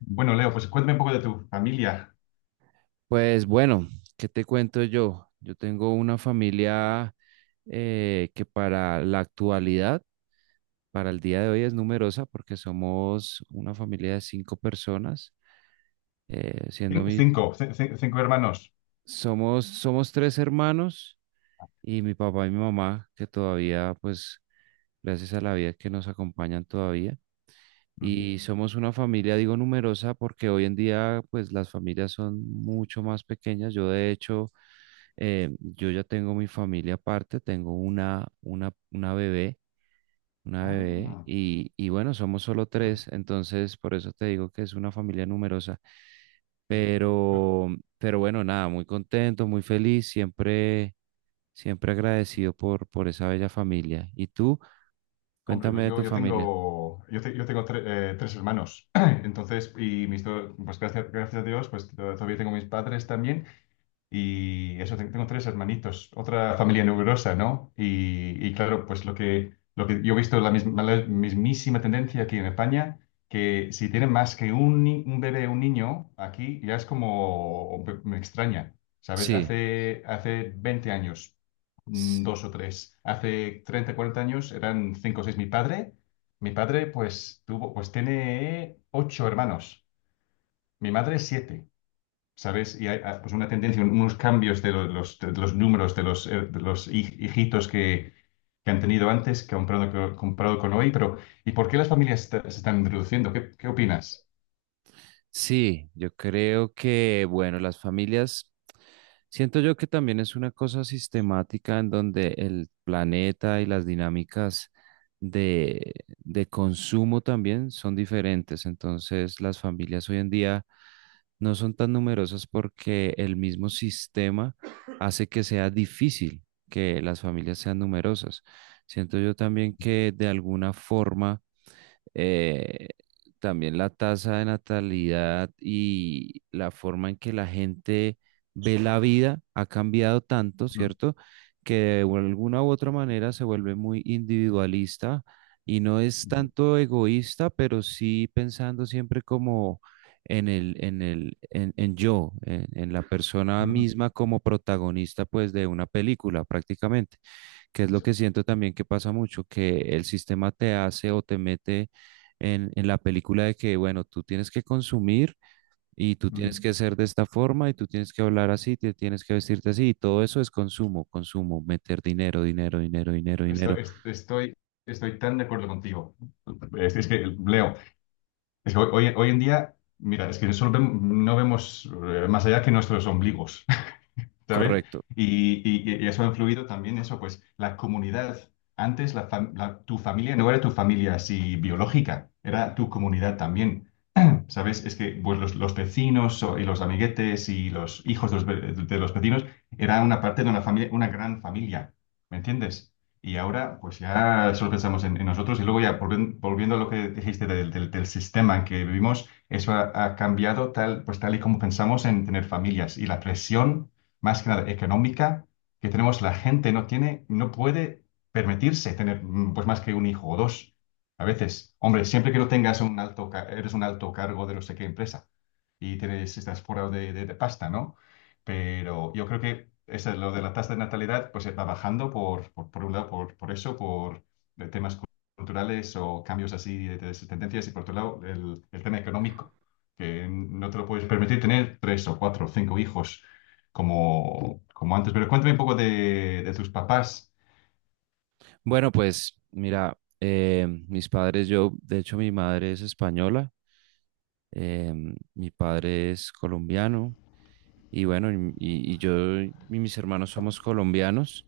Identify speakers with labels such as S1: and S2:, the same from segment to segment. S1: Bueno, Leo, pues cuéntame un poco de tu familia.
S2: Pues bueno, ¿qué te cuento yo? Yo tengo una familia que para la actualidad, para el día de hoy es numerosa porque somos una familia de cinco personas, eh, siendo mi,
S1: Cinco, cinco hermanos.
S2: somos tres hermanos y mi papá y mi mamá que todavía, pues gracias a la vida que nos acompañan todavía.
S1: Ujú.
S2: Y somos una familia, digo numerosa, porque hoy en día, pues las familias son mucho más pequeñas. Yo ya tengo mi familia aparte, tengo una bebé,
S1: Ah,
S2: y bueno, somos solo tres, entonces por eso te digo que es una familia numerosa.
S1: sí. Eh,
S2: Pero, pero bueno, nada, muy contento, muy feliz, siempre agradecido por esa bella familia. ¿Y tú?
S1: Hombre,
S2: Cuéntame
S1: pues
S2: de
S1: yo,
S2: tu
S1: yo
S2: familia.
S1: tengo, yo tengo tres hermanos. Entonces, y mis dos, pues gracias a Dios, pues todavía tengo mis padres también. Y eso, tengo tres hermanitos, otra familia numerosa, ¿no? Y claro, pues lo que yo he visto la mismísima tendencia aquí en España, que si tienen más que un, un bebé, un niño, aquí ya es como, me extraña, ¿sabes?
S2: Sí,
S1: Hace 20 años,
S2: s-
S1: dos o tres, hace 30 40 años eran cinco o seis. Mi padre pues tuvo, pues tiene 8 hermanos, mi madre siete. ¿Sabes? Y hay pues una tendencia, unos cambios de de los números, de los hijitos que han tenido antes, que han comprado con hoy, pero ¿y por qué las familias se están reduciendo? ¿Qué, qué opinas?
S2: sí, yo creo que, bueno, las familias. Siento yo que también es una cosa sistemática en donde el planeta y las dinámicas de, de consumo también son diferentes. Entonces, las familias hoy en día no son tan numerosas porque el mismo sistema hace que sea difícil que las familias sean numerosas. Siento yo también que de alguna forma eh, también la tasa de natalidad y la forma en que la gente ve la vida ha cambiado tanto,
S1: Ujú,
S2: ¿cierto? Que de alguna u otra manera se vuelve muy individualista y no es
S1: ujú,
S2: tanto egoísta, pero sí pensando siempre como en yo, en la persona
S1: ujú.
S2: misma como protagonista, pues, de una película prácticamente que es lo que siento también que pasa mucho, que el sistema te hace o te mete en la película de que, bueno, tú tienes que consumir y tú
S1: Ujú.
S2: tienes que ser de esta forma y tú tienes que hablar así, te tienes que vestirte así y todo eso es consumo, consumo, meter dinero, dinero, dinero, dinero, dinero.
S1: Estoy, estoy, tan de acuerdo contigo. Es que, Leo, es que hoy hoy en día, mira, es que solo no vemos más allá que nuestros ombligos. ¿Sabes?
S2: Correcto.
S1: Y, y eso ha influido también eso, pues la comunidad. Antes la tu familia no era tu familia así biológica, era tu comunidad también relación, ¿sabes? Es que pues, los vecinos y los amiguetes y los hijos de de los vecinos era una parte de una familia, una gran familia, ¿me entiendes? Y ahora pues ya solo pensamos en nosotros y luego ya volviendo a lo que dijiste del sistema en que vivimos, eso ha, ha cambiado tal, pues tal y como pensamos en tener familias y la presión, más que nada económica, que tenemos, la gente no tiene, no puede permitirse tener pues más que un hijo o dos. A veces, hombre, siempre que no tengas un alto, eres un alto cargo de no sé qué empresa y tienes, estás forrado de, de pasta, ¿no? Pero yo creo que eso, lo de la tasa de natalidad pues va bajando por un lado, por eso, por temas culturales o cambios así de esas tendencias y por otro lado el tema económico, que no te lo puedes permitir tener tres o cuatro o cinco hijos como, como antes. Pero cuéntame un poco de tus papás.
S2: Bueno, pues mira, mis padres, yo, de hecho mi madre es española, mi padre es colombiano. Y bueno, y yo y mis hermanos somos colombianos.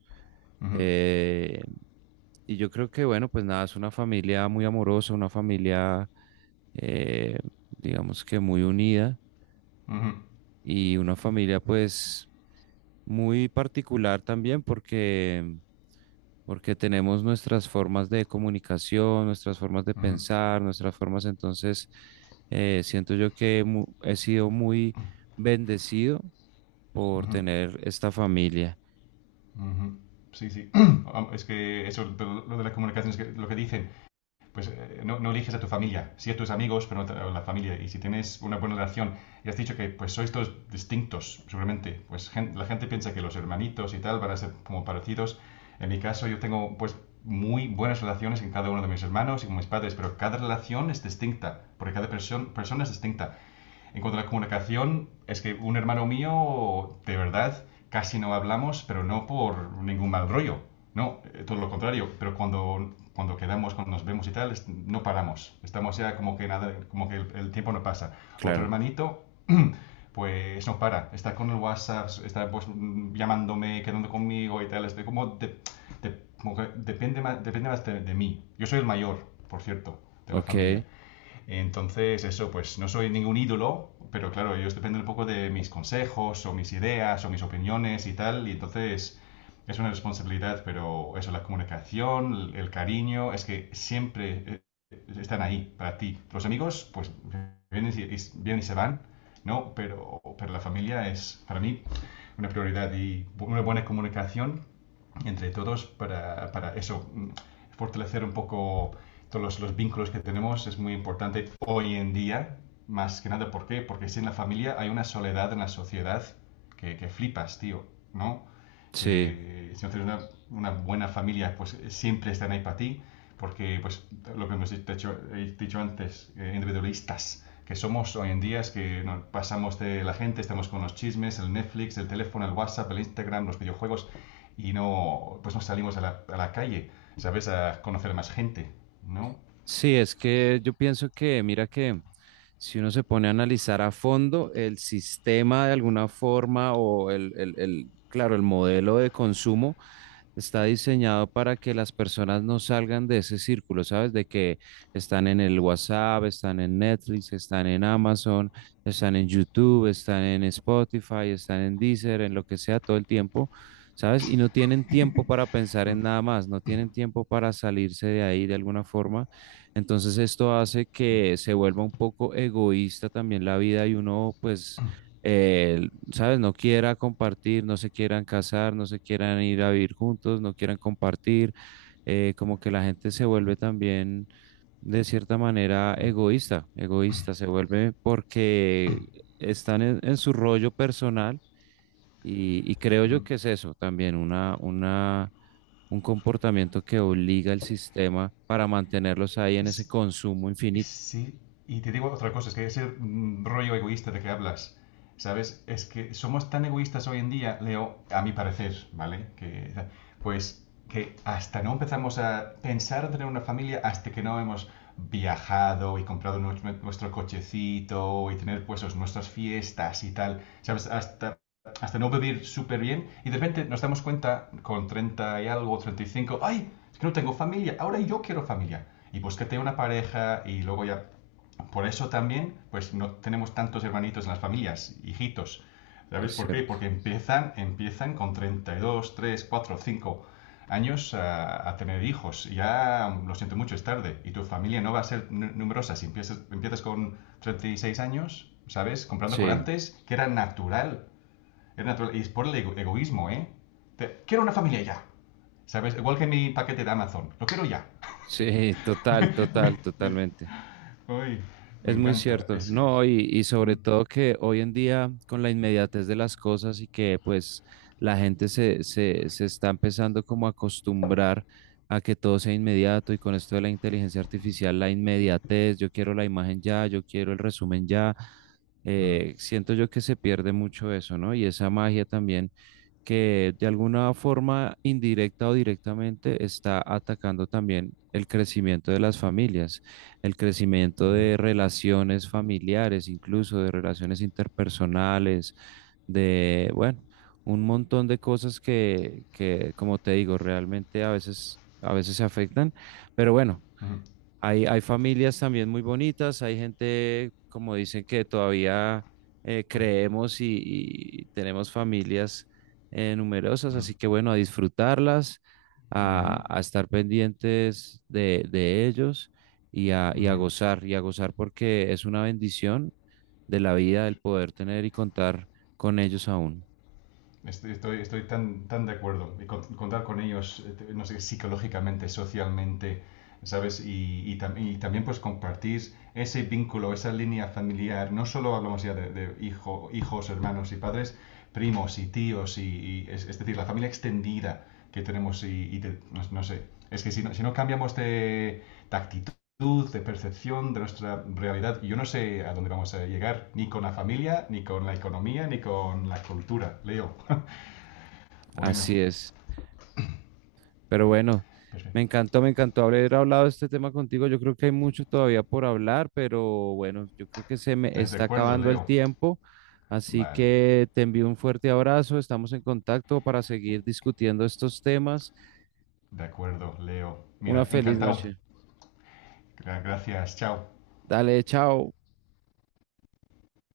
S1: Ujú,
S2: eh, y yo creo que, bueno, pues nada, es una familia muy amorosa, una familia, eh, digamos que muy unida
S1: ujú,
S2: y una familia pues muy particular también porque, porque tenemos nuestras formas de comunicación, nuestras formas de
S1: ujú,
S2: pensar, nuestras formas, entonces siento yo que he sido muy bendecido por
S1: ujú.
S2: tener esta familia.
S1: Ujú. Sí, sí. Es que eso, lo de las comunicaciones, que, lo que dicen, pues no, no eliges a tu familia, sí a tus amigos, pero no a la familia. Y si tienes una buena relación y has dicho que pues sois todos distintos, seguramente, pues la gente piensa que los hermanitos y tal van a ser como parecidos. En mi caso, yo tengo pues muy buenas relaciones con cada uno de mis hermanos y con mis padres, pero cada relación es distinta, porque cada persona es distinta. En cuanto a la comunicación, es que un hermano mío, de verdad, casi no hablamos, pero no por ningún mal rollo. No, todo lo contrario. Pero cuando quedamos, cuando nos vemos y tal, no paramos. Estamos ya como que nada, como que el tiempo no pasa. Otro
S2: Claro,
S1: hermanito, pues no para. Está con el WhatsApp, está pues llamándome, quedando conmigo y tal. Estoy como, como que depende más de mí. Yo soy el mayor, por cierto, de la familia.
S2: ok,
S1: Entonces, eso, pues no soy ningún ídolo, pero claro, ellos dependen un poco de mis consejos o mis ideas o mis opiniones y tal, y entonces es una responsabilidad, pero eso, la comunicación, el cariño, es que siempre están ahí para ti. Los amigos, pues vienen y, vienen y se van, ¿no? Pero la familia es para mí una prioridad y una buena comunicación entre todos para eso, fortalecer un poco todos los vínculos que tenemos es muy importante hoy en día, más que nada, ¿por qué? Porque si en la familia hay una soledad en la sociedad que flipas, tío, ¿no?
S2: sí,
S1: Que si no tienes una buena familia, pues siempre están ahí para ti, porque pues lo que hemos dicho, he dicho antes, individualistas que somos hoy en día es que nos pasamos de la gente, estamos con los chismes, el Netflix, el teléfono, el WhatsApp, el Instagram, los videojuegos, y no, pues no salimos a la calle, ¿sabes? A conocer más gente, ¿no?
S2: sí, es que yo pienso que, mira que si uno se pone a analizar a fondo el sistema de alguna forma o claro, el modelo de consumo, está diseñado para que las personas no salgan de ese círculo, ¿sabes? De que están en el WhatsApp, están en Netflix, están en Amazon, están en YouTube, están en Spotify, están en Deezer, en lo que sea todo el tiempo, ¿sabes? Y no tienen tiempo para pensar en nada más, no tienen tiempo para salirse de ahí de alguna forma. Entonces esto hace que se vuelva un poco egoísta también la vida y uno pues... eh, ¿sabes? No quiera compartir, no se quieran casar, no se quieran ir a vivir juntos, no quieran compartir, como que la gente se vuelve también de cierta manera egoísta, egoísta, se vuelve porque están en su rollo personal y creo yo
S1: Mm.
S2: que es eso también, un comportamiento que obliga al sistema para mantenerlos ahí en ese
S1: Es,
S2: consumo infinito,
S1: sí. Y te digo otra cosa, es que ese rollo egoísta de que hablas, ¿sabes? Es que somos tan egoístas hoy en día, Leo, a mi parecer, ¿vale? Que, pues que hasta no empezamos a pensar en tener una familia hasta que no hemos viajado y comprado nuestro cochecito y tener pues nuestras fiestas y tal, ¿sabes? Hasta no vivir súper bien y de repente nos damos cuenta con 30 y algo, 35 ay, es que no tengo familia, ahora yo quiero familia. Y búscate una pareja y luego ya... Por eso también, pues no tenemos tantos hermanitos en las familias, hijitos. ¿Sabes
S2: es
S1: por qué?
S2: cierto.
S1: Porque empiezan con 32, 3, 4, 5 años a tener hijos. Ya, lo siento mucho, es tarde. Y tu familia no va a ser numerosa. Si empiezas con 36 años, ¿sabes? Comprando con
S2: Sí,
S1: antes, que era natural es natural. Y es por el egoísmo, ¿eh? Quiero una familia ya. ¿Sabes? Igual que mi paquete de Amazon. Lo quiero ya.
S2: sí, total,
S1: me,
S2: total,
S1: me-
S2: totalmente.
S1: ay, me
S2: Es muy
S1: encanta.
S2: cierto,
S1: Es.
S2: no, y
S1: Mm,
S2: sobre todo que hoy en día con la inmediatez de las cosas y que pues la gente se está empezando como a acostumbrar a que todo sea inmediato y con esto de la inteligencia artificial, la inmediatez, yo quiero la imagen ya, yo quiero el resumen ya,
S1: mm,
S2: siento yo que se pierde mucho eso, ¿no? Y esa magia también que de alguna forma indirecta o directamente está atacando también el crecimiento de las familias el crecimiento
S1: mm,
S2: de relaciones familiares, incluso de relaciones interpersonales, de, bueno, un montón de cosas que, como te digo, realmente a veces se afectan, pero bueno.
S1: mm,
S2: Hay familias también muy bonitas, hay gente, como dicen, que todavía creemos y tenemos familias numerosas,
S1: mm,
S2: así que bueno, a disfrutarlas,
S1: mm,
S2: a estar pendientes de ellos
S1: mm.
S2: y a gozar porque es una bendición de la vida el poder tener y contar con ellos aún.
S1: Estoy, estoy, estoy tan, tan de acuerdo. Y contar con ellos, no sé, psicológicamente, socialmente, ¿sabes? Y y también pues compartir ese vínculo, esa línea familiar. No solo hablamos ya de hijo, hijos, hermanos y padres, primos y tíos, y es decir, la familia extendida que tenemos y, no, no sé. Es que si no, si no cambiamos de actitud, de percepción de nuestra realidad. Y yo no sé a dónde vamos a llegar, ni con la familia, ni con la economía, ni con la cultura, Leo. Bueno,
S2: Así es. Pero bueno,
S1: perfecto.
S2: me encantó haber hablado de este tema contigo. Yo creo que hay mucho todavía por hablar, pero bueno, yo creo que se me
S1: ¿Estás de
S2: está
S1: acuerdo,
S2: acabando el
S1: Leo?
S2: tiempo. Así
S1: Vale.
S2: que te envío un fuerte abrazo. Estamos en contacto para seguir discutiendo estos temas.
S1: De acuerdo, Leo.
S2: Una
S1: Mira,
S2: feliz
S1: encantado.
S2: noche.
S1: Gracias, chao.
S2: Dale, chao.